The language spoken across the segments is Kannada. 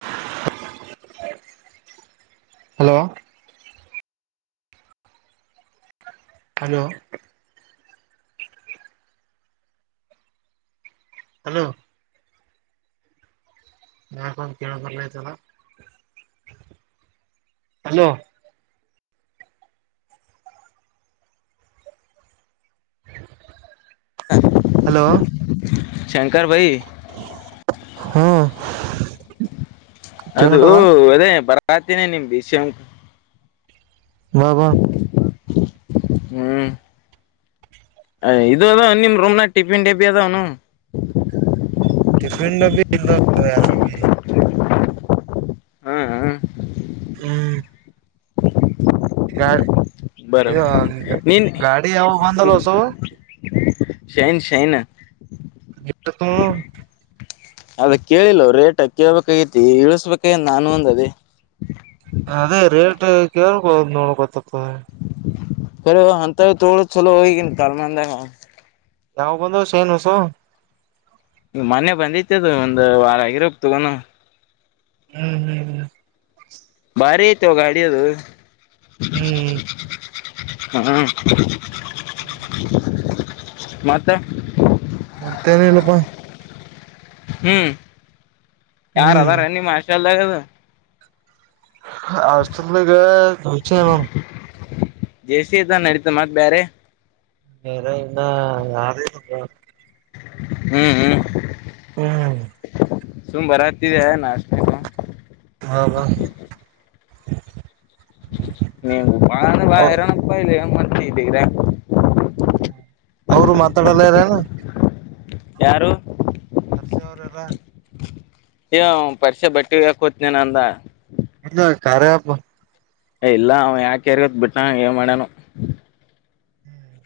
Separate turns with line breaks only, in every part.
[unintelligible] Hello hello hello [unintelligible] hello hello
Shankar ಭೈ
ಹ್ಮ
ಅದು ಅದೇ [unintelligible]
ಬಾ ಬಾ
ಹ್ಮ್ ಇದು ಅದ ನಿಮ್ ರೂಮ್ಗಗ ಟಿಫಿನ್ ಡೆಬ್ಬಿ ಅದಾವನು
ಟಿಫನ್ ಡಬ್ಬಿ [unintelligible]
ಹ್ಮ್
ಹ್ಮ್ [unintelligible]
ಬರ ನೀನ್
ಗಾಡಿ ಯಾವುದು ಹೊಸ
ಹ್ಮ್.
ಬಂದದು
ಶೈನ್ ಶೈನ್
[unintelligible]
ಅದ ಕೇಳಿಲ್ಲ ರೇಟ್ ಕೇಳಬೇಕಾಗಿತ್ತು ಇಳಸ್ಬೇಕ ನಾನು ಒಂದ ಅದೇ
ಹ್ಮ್ಮ್ ಕೇಳ್ಕೋದು ನೋಡ್ ಗೊತ್ತಾಗ್ತದೆ
ಕರೆನೋ ಅಂತದೇ ತಗೊಳಕ್ ಚಲೋ ಈಗಿನ್ [unintelligible]
ಯಾವಾಗ ಬಂದಾವ ಶೈನ್ ಹೊಸವು
ಈ ಮೊನ್ನೆ ಬಂದಿತ್ತ ಅದು ಒಂದ್ ವಾರ ಆಗಿರಬೇಕು ತಗೋನು
[unintelligible]
ಭಾರಿ ಆಯ್ತು ಗಾಡಿಯದು
ಹ್ಮ್
ಹ್ಮ್ ಮತ್ತೆ
ಮತ್ತೇನ ಇಲ್ಲಪ್ಪಾ
ಹ್ಮ್ ಯಾರ
ಹ್ಮ್
ಅದ ರನ್ನಿ ಮಷ ಅಲ್ಲ ಅದು
ಆಷ್ಟತ ಗ ಹ
ಜೇಸ ಅದ ನಡೀತ ಮತ್ ಬೇರೆ
ಹೇರ ಇನ್ನ ಯಾರ
ಹ್ಮ್ ಹ್ಮ್
ಹ್ಮ್
ಸುಮ್ ಬರ ಹತ್ತಿದೆ ನಾಷ್ಟ
ಹಾ ಹಾ
ನೀವು ಬಾಳ ಬ ಇರನ ರಪಾಯ ಇಲ್ಲ ಹೆಂಗ ಮಾಡತ ಇದ್ದಗರಾ
ಅವರು ಮಾತಾಡಲ್ಲಾರನ
ಯಾರು
ಸರ್ಸೆ ಅವರೆಲ್ಲಾ
ಯ ಪರಿಷೆ ಬಟ್ಟಿ ಹತನ ನ ಅಂದ
ಇಲ್ಲ ಕಾರರೆಪ್ಪ
ಏ ಇಲ್ಲ ಅವ ಯಾಕ್ಯರಿಗತ್ ಬಿಟ್ಟ ಏನ್ ಮಾಡ್ಯನು
ಹ್ಮ್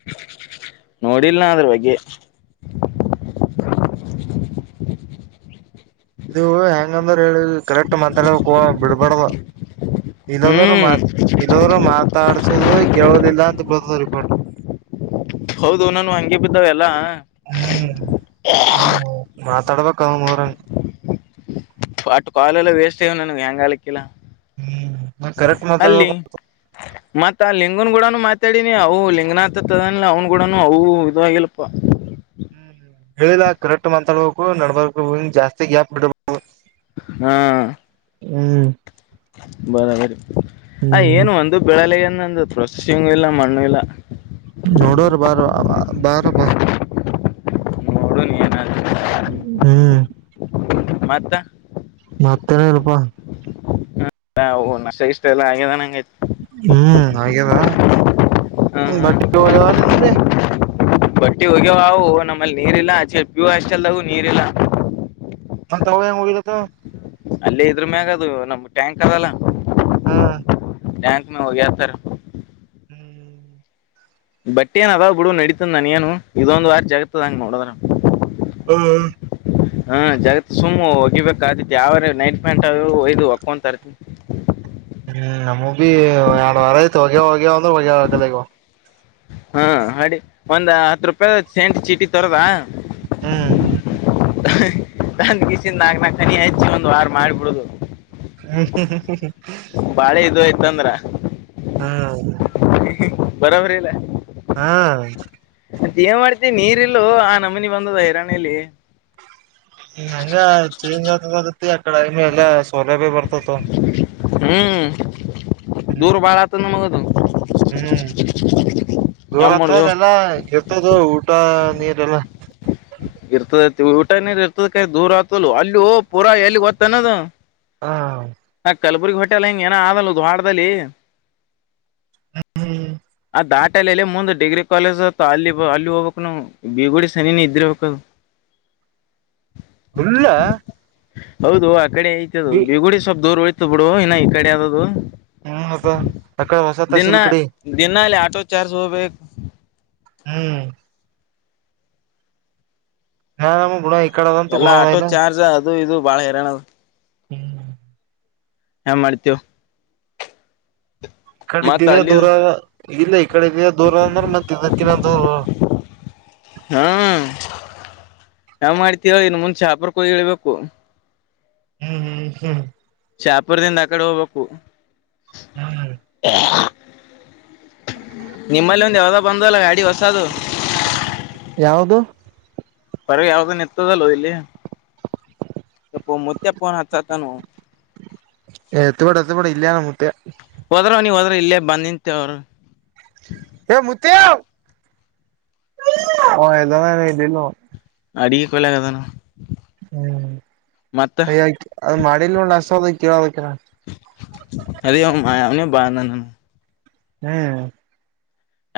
ನೋಡಿಲ್ ನ ಅದ್ರ ಬಗ್ಗೆ
ಇದು ಹೆಂಗ ಅಂದ್ರ ಹೇಳ ಕರೆಕ್ಟ್ ಮತ್ ಬಿಡ್ಬಡ್ದ ಇಲ್ಲೋಗರು
ಹ್ಮ್
ಮಾ ಇಲ್ಲರು ಮಾತಾಡ್ಸಿದ ಕೇಳದಿಲ್ಲ ಅಂತ ಬತ ರಿಪೋಟ್
ಹೌದು ನಾನ ಹಂಗಗೆ ಬಿದ್ದಾವ ಎಲ್ಲಾ
ಹ್ಮ್ ಮಾತಾಡಬೇಕಕ್ಕ ನರ
ಅಟ್ಟು ಕಾಯಲುಲ್ಲ ವೇಸ್ಟ್ೇಿ ನಾನು ವ್ಯಂಗಾಲಕ್ಕೆ ಕೆಲ
ಹ್ಮ್ ಕರೆಕ್ಟ್
ಅಲ್ಲಿ
ಮಾತಾಡ್ಬೇಕು
ಮತ್ತ ಆ ಲಿಂಗನ್ ಗೂಡನು ಮಾತಾಡಿನಿ ಅವು ಲಿಂಗನ ಆತದ ಅವ್ನ ಗೂಡನು ಅವು ಇದವಾಗಿಲ್ಪ
[unintelligible] ಹೇಳಿಲ್ಲ ಕರೆಕ್ಟ್ ಮಾತಾಡ್ಬೇಕು ನಡಬಬೇಕು ಜಾಸ್ತಿ ಗ್ಯಾಪ್ ಬಿಡ್ಬೇಕು
ಹಾ
ಹ್ಮ್
ಬರಬರಿ ಆ
ಹ್ಮ್
ಏನು ಒಂದು ಬೆಳಲೆಗೆ ಪ್ರಸಂಗೂ ಇಲ್ಲ ಮಣ್ಣು ಇಲ್ಲ
ನೋಡೋ್ರ ಬಾರ ಬಾರ ಬ
ಮೋಡನ್ ಏನ
ಹ್ಮ್
ಮತ್ತ
ಮತ್ತೇನಲ್ಪಾ
ಹ ನಸ ಇಷ್ಟ ಎಲ್ಲ ಆಗಿದೆಂಗಗೆ
ಹ್ಮ್ ಹಾಗ್ಯವ ಬಟ್ಟ ಹೋಗವ ನರಿ
ಬಟ್ಟಿ ಹೋಗ್ಯವವು ನಮ್ಮಲ್ಲಿ ನೀರ್ಲ್ಲ ಚೆ ಪ್ಯೂ ಅಷ್ಟೆಲ್ದಾಗೂ ನೀರ್ಲ್ಲ
ಅಂತ ಹೆಂಗೋಗಲತ್ತು
ಅಲ್ಲೇ ಇದ್ರ ಮ್ಯಾಗ ಅದು ನಮ್ ಟ್ಯಾಂಕ್ ಅದಲ್ಲ
ಹಾ
ಬಟ್ಯಾಂಕ್ ಮ ಹೋಗ ಸರ್
ಹ್ಮ್ ಹ್ಮ್ಮ
ಬಟ್ಟೆ ಏನ್ ಅದಾವ್ ಬಿಡು ನಡೀಿತ ನನ್ ನು ಇದೊಂದ್ ವಾರ ಜಗತ್ತದಂಗ ನೋಡದ್ರ
ಹ್ಮ್
ಹಾ ಜಾಗ ಸಮ ಇವ ಆದಿತಿ ಯಾವಾರ ನೈಟ್ ಪ್ಯಾಂಟ್ ಅ ಒಯದು ಹಕ್ಕೊಂತರ್ತನಿ
ಹ್ಮ್ ನಮ ಬಿೀ ಎರಡ್ ವಾರ ಯತ್ ಹೋಗ್ಯ ಹೋಗ್ಯವ ಅಂದ್ರ ಹೊಗೆ್ಯ ಆಗದಗವ
ಹಾ ಅಡಿ ಒಂದ್ ಹತ್ ರೂಪಾಯ ಸೆಂಟ್ ಚೀಟಿ ತರದ
ಹ್ಮ್
ತಂದ ಬೀಸ ನಾಗ ನ ಕನಿ ಆಯಚ್ಚಿ ಒಂದ್ ವಾರ ಮಾಡ್ಬಿಡುದು
ಹ ಹ ಹ ಹ
ಬಾಳೆ ಇದು ಆಯ್ತಂದ್ರ
ಹಾ ಹೌದು
ಬರಬರಿ ಇಲ್ಲ
ಹ್ಮ
ಏನ್ ಮಾಡ್ತ ನೀರ್ ಇಲ್ಲೂ ಆ ನಮ್ಮನಿ ಬಂದದ ಹೈರಾಣ್ಯಲಿ
ಹಂಗ ಚೇಂಜ್ ಆದ ಬರುತ್ತತಿ ಆ ಕಡೆಮ ಎಲ್ಲ ಸೌಲಭ್ಯ ಬರ್ತ್ತ
ಹ್ಮ್
ಹ್ಮ್
ದೂರ ಬಾಳಾತು ಮಾಡ್ಲು
ಹ್ಮ್ ದೂರ
ಏನ್ ಮಾಡುದು
ಹತ್ದೆಲ್ಲ ಮತದು ಊಟ ನೀರೆ ಎಲ್ಲ
ಇರ್ತದತಿ ಊಟ ನೀರ್ ಇರ್ತದ ಕಾಯ ದೂರ ಆಗ್ತಲ್ಲ ಅಲ್ಲಿ ಓ ಪೂರಾ ಎಲ್ಲಿ ಗೊತ್ತ ಅನೋದು
ಹಾ
ಕಲಬುರ್ಗಿ ಹೊೋಟೆಲ್ಲ ಹಿಂಗ ಏನ ಆದಲ್ಲ ದ್ವಾಾಡದಲ್ಲಿ
ಹ್ಮ ಹ್ಮ
ದಾಟಲ್ಲಿ ಎಲ್ಲೇ ಮುಂದ್ ಡಿಗ್ರಿ ಕಾಲೇಜ್ ಅ ಅಲ್ಲಿ ಅಲ್ಲಿ ಹೋಗ್ಬೇಕಕ್ ನವು ಬಿಗುಡಿ ಸನಿನ ಇದ್ರ ಹಬೇಕದು
ಇಲ್ಲ
ಹೌದು ಆ ಕಡೆ ಐತದು
ಬಿ
ಬಿೀಗುಡಿ ಸ್ವಲ್ಪ್ ದೂರ್ ಒಳಿತ ಬಿಡು ಇನ್ನ ಈ ಕಡೆ ಯದ್ದದು
ಹ್ಮ್ ಮತ್ತ ಅಕಡೆ ಹೊಸ
ದಿನ
ತಹಸೀಲ್ ಕಡೆ
ದಿನಲ್ಲಿ ಆಟೋ ಚಾರ್ಜ್ ಹೋಗ್ಬೇಕು
ಹ್ಮ್ ನಾ ನಮ್ಮ ಗುಣ ಆತ
ಎಲ್ಲ ಆಟೋ ಚಾರ್ಜ್ ಅದು ಇದು ಬಾಳ ಹೇರಾಣ ಅದು
ಹ್ಮ್
ಮಾಡ್ತೇವ
ಕಡಿದ್ದಿದೆ ದೂರ
ಅಲ್ಲಿದ್
ಇಲ್ಲ ಈ ಕಡೆದಿನ ದೂರ ಅಂದ್ರ ಮತ್ತಿದ್ದಿನ ದೂರ
ಹ್ಮ ನಾವ್ ಮಾಡ್ತಿೀವಿ ಇನ್ನು ಮುಂಚೆ ಹಾಪರ್ ಕೋಗಿ ಹೇಳೇಳ್ಬೇಕು
ಹ್ಮ್ ಹ್ಮ್ ಹ್ಮ್
ಚಾ ಕುಡ್ದ ಆ ಕಡೆ ಹೋಗ್ಬೇಕು
ಹ್ಮ್
ನಿಮ್ಮಲ್ಲಿ ಒಂದ ಯಾವ್ದ ಬಂದಲ್ಲ ಗಾಡಿ ಹೊಸದು
ಯಾವದು
ಪರವಾಗಿ ಯಾವ್ದ ನಿತ್ತದಲ್ಲೋ ಇಲ್ಲಿ ಇಪ್ಪ ಮೊತ್ತೆ ಫೋನು ಹಚ್ಚಾ ತಾನ
ಎತ್ತ ಬಿಡ ಎತ್ತ ಬಿೇಡ ಇಲ್ಲಯ ನಮ್ಮತ್ತ
ಹೋದ್ರ ನೀವು ಹೋದ್ರ ಇಲ್ಲೇ ಬಂದ ನಿಂತವರು
ಹ ಮುತಿ ಹ ಎಜ ನೀ ದು
ಅಡಿಗೆ ಕೊಳಾಗದಾನ
ಹ್ಮ್ಯ್ಯ ಅದ್ ಮಾಡಿಲ್ ಒಸೋದ ಕೇಳೋದ
ಅರಿ ಆಯ ಅವನ ಬ ನ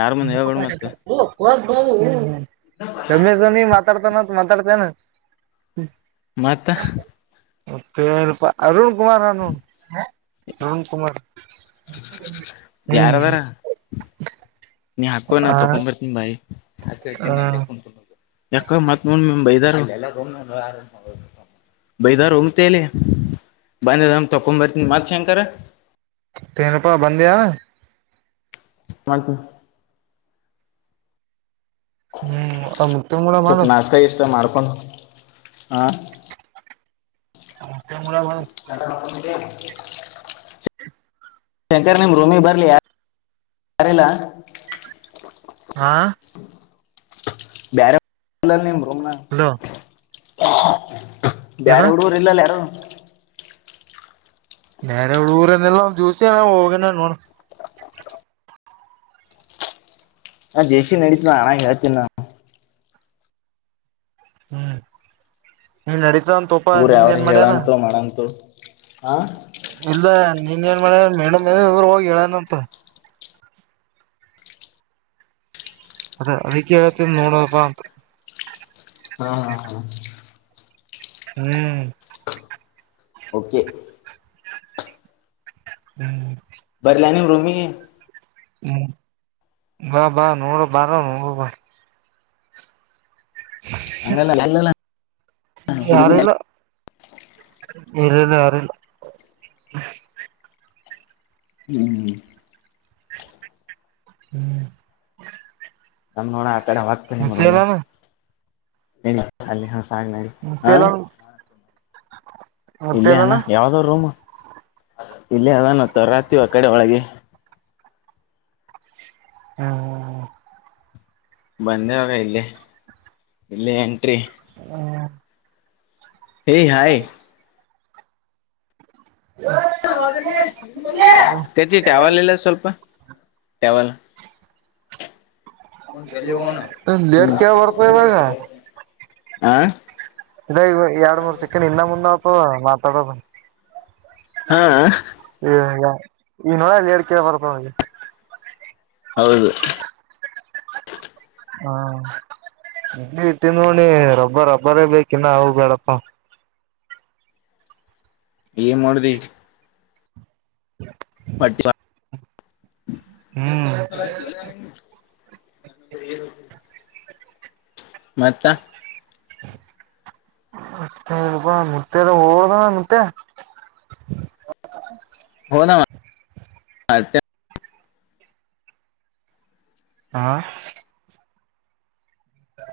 ಯಾರ್ ಮುಂದ್
ಹ್ಮ್
ಹೇಳ್ಬೇಡ್ ಮತ್ತ
ಗಮ ಸವನ ಮಾತಾಡ್ತಾನ ಮಾತಾಡ್ತೇನೆ.
ಮತ್ತ
ಮತ್ತೆ ಪ ಅರುಣ್ ಕುಮಾರ್ ನಾನ ಅರುಣ ಕುಮಾರ್
ಯಾರದಾರ
ಹ್ಮ್
ನೀ ಹಾಕೋ ನ
ಆ
ತಕೊಂಬ ಬರ್ತೀಿ ಬಾಯಿ
ಆ
ಹಾಕ ಯಾಕ ಮತ್ ನೋ ಬೈದ ಬೈದಾರ ಉಮ್ತಲಿ ಬಂದಮ್ ತಕೊಂಡ್ ಬರ್ತನಿ ಮತ್ ಶಂಕರ
ತನ್ ರೂಪಾಯಿ ಬಂದಿಯ
ಪಲ್ಕು
ಹ್ಮ ಅ
ಸ್ವಲ್ಪ ನಾಷ್ಟತ ಇಷ್ಟ ಮಾಡ್ಕೊಂಡು ಹಾ
ಹೌ
ಎಡರ್ ಶಂಕರ್ ನಿಮ್ ರೂಮಿ ಬರ್ಲಿ ಯ ಯಾರಿಲ್ಲ
ಹಾ
ಬಾರ ಬೋ
ಹಲೋ ಏನ
ಬೇರೆ ಎಡುರು ಇಲ್ಲಲ್ಲ ಯಾರೋ
ನೇರೆಡು ಊರನ್ನೆಲ್ಲ ಜೂಸ ಹೋಗನ ನೋಡ
ನಾ ಜೇಶೀ ನಡೀತ ನ ಹಣಂಗ ಹೇಳ್ತೀನಿ ನು
ಹ್ಮ್ ನೀನ್ ನಡತ ಅಂತ ತೋಪ
ಹುಡುಗರು
ನಿನ್
ಯಾವ್ರ
ಏನ್ ಮಾಡ್ಯನ
ಹೇಳಂತೋ ಮಾಡಂತೋ ಹಾ
ಇಲ್ಲ ನೀನ್ ಏನ್ ಮ ಮೇಡ ಅ್ರರು ಹೋಗಿ ಹೇಳನಂತ ಅದ ಅದಕ್ಕೆ ಳ್ತ್ತ ನೂ ರೂಪ ಅಂತ
ಹಾ ಹಾ ಹಾ
ಹ್ಮ್
ಓಕೆ
ಹ್ಮ್
ಬರಿ ಲನ ರೂಮಿ
ಹ್ಮ್ ಬಾ ಬಾ ನೋರ ಬಾರ ನ ಬ
ಅಂಗಲ್ಲ ಅಲ್ಲಲ್ಲಡು
ಎಲ್ಲಿಲ್ಲ ಯಾರಲ್ಲ
ಹ್ಮ್
ಹ್ಮ್
ನಮ ನೋಡ ಆ ಕಡೆ ಹ್ತ ಮರ
ಮುತ್ತೇಲಾನ
ನಡಿ ಹ
ಮುತ್ತೇಲ
ಇಲ್ಲೇ
ಮುತ್ತೇಲನ
ಅನಾ ಯಾವ್ದೋ ರೂಮ ಇಲ್ಲೇ ಅಲ್ಲಾನತ್ತ ರಾತ್ವಾ ಕಡೆ ಒಳಗೆ
ಹ್ಮ್ ಹ್ಮ್ ಹ್ಮ್
ಬಂದೆವಾಗ ಇಲ್ಲಿ ಇಲ್ಲಿ ಎಂಟ್ರಿ
ಹ್ಮ
ಹೇ
ಹ
ಹಾಯ್ ಕಚ್ಚಿ ಟ್ಯಾವಲ್ ಇಲ್ಲ ಸ್ವಲ್ಪ ಟಾವಲ್
ಲೇಟ್
ಹ್ಮ್
ಕ ಬರ್ತ ಇವಾಗ
ಆ
ಇ ಈ ಎರಡ್ ಮೂರ್ ಸೆಕೆಂಡ್ ಇನ್ನ ಮುಂದ್ ಆತದ ಮಾತಾಡೋದು
ಹಾ
ಏ ಈ ನಳಲ್ಲಿ ಎಡ್ ಕ ಬರ್ತ ಹಗೆ
ಹೌದು
ಹಾ ಇ ಇಟ್ಟ ನೋಡಿ ರಬ್ಬರ್ ರಬ್ಬರೇ ಬೇಕಿನ್ನ ಅವ ಬೇಡಪ್ಪ
ಏ ಮಾಡದ ಬಟ್ಟ
ಹ್ಮ್
ಈ ಸ ಚಲ್ಲ ಮತ್ತ
ಮತ್ತ ರೂಪಾಯ ಮುತ್ಯೆ ಹದಣ ಮತ್ಯ ಹೌ
ಹದ ಹಾ
ಹಾ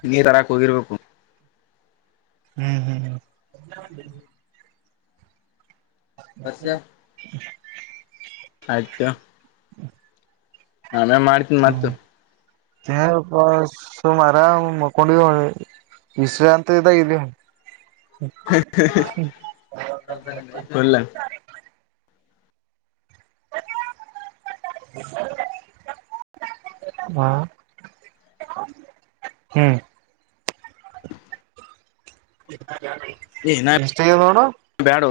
ಹಿಂಗೆ ತರಾಕ್ ಹೋಗಿರ್ಬೇಕು
ಹ್ಮ್ ಹ್ಮ್ ಹ್ಮ್ [unintelligible]
ಆಮೇ ಮಾಡ್ತೀನ್ ಮತ್ತ
[inaudible] ವಿಶ್ರಾಂತ ಇದ ಇಲಿ
[inaudible]
[unintelligible] ಹಾ ಹ್ಮ್
[unintelligible] ಏನ
ಇಷ್ಟ ನೋಡ
ಬ್ಯಾಡು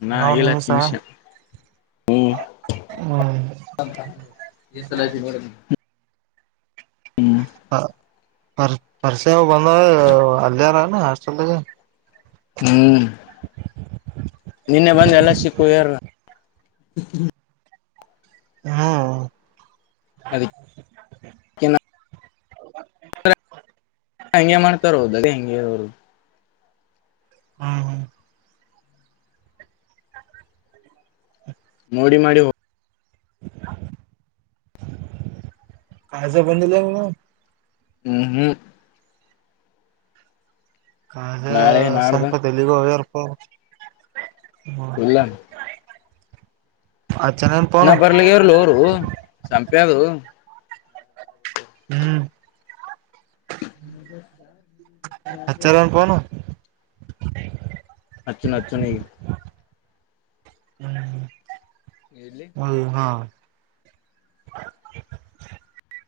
ಇನ್ನೂ ಹಾಗಿಲ್ಲ ಹತ್ತು ನಿಮಿಷ ಹ್ಮ್ಲ
ಹ್ಮ್ [unintelligible] ಬಂದ ಅಲ್ಲ ರ ಹಾಸ್ಟಲ್
ಹ್ಮ್ ನಿನ್ನೆ ಬಂದ ಎಲ್ಲ ಸಿಕ್ಕು ಯಾರ. ಹ [inaudible]
ಹ್ಮ್
ಅದ [unintelligible]
[inaudible]
ಹಂಗೆ ಮಾಡ್ತಾರ ಹೋದದ ಹೆಂಗೆ ಅವರು
ಹ್ಮ್ ಹ್ಮ್
ಮೋಡಿ ಮಾಡಿ ಹೋಗ
[inaudible] ಕಸ ಬಂದಿಲ್ಲ
ಹ್ಮ್ ಹ್ಮ್
ಕಾಲ
ನಾಳೆ ನಾಡ್ದ
ಸಂಪತ್ ಎಲ್ಲಿಗೆ ಹೋಗ್ಯರಪ್ಪ ಅವರು ಹ್ಮ
ಇಲ್ಲ
[unintelligible]
ಇ ಬರ್ಲಿಗ ಅವರ್ಲು ಅವರು ಸಂಪೆದು
ಹ್ಮ್ ಹಚ್ಚರೇನ್ ಫೋನ್
[unintelligible]
[unintelligible]
ಹಚ್ಚುನ್ ಹಚ್ಚುನ್ ಈಗ ಎಲ್ಲಿ
[inaudible] [unintelligible]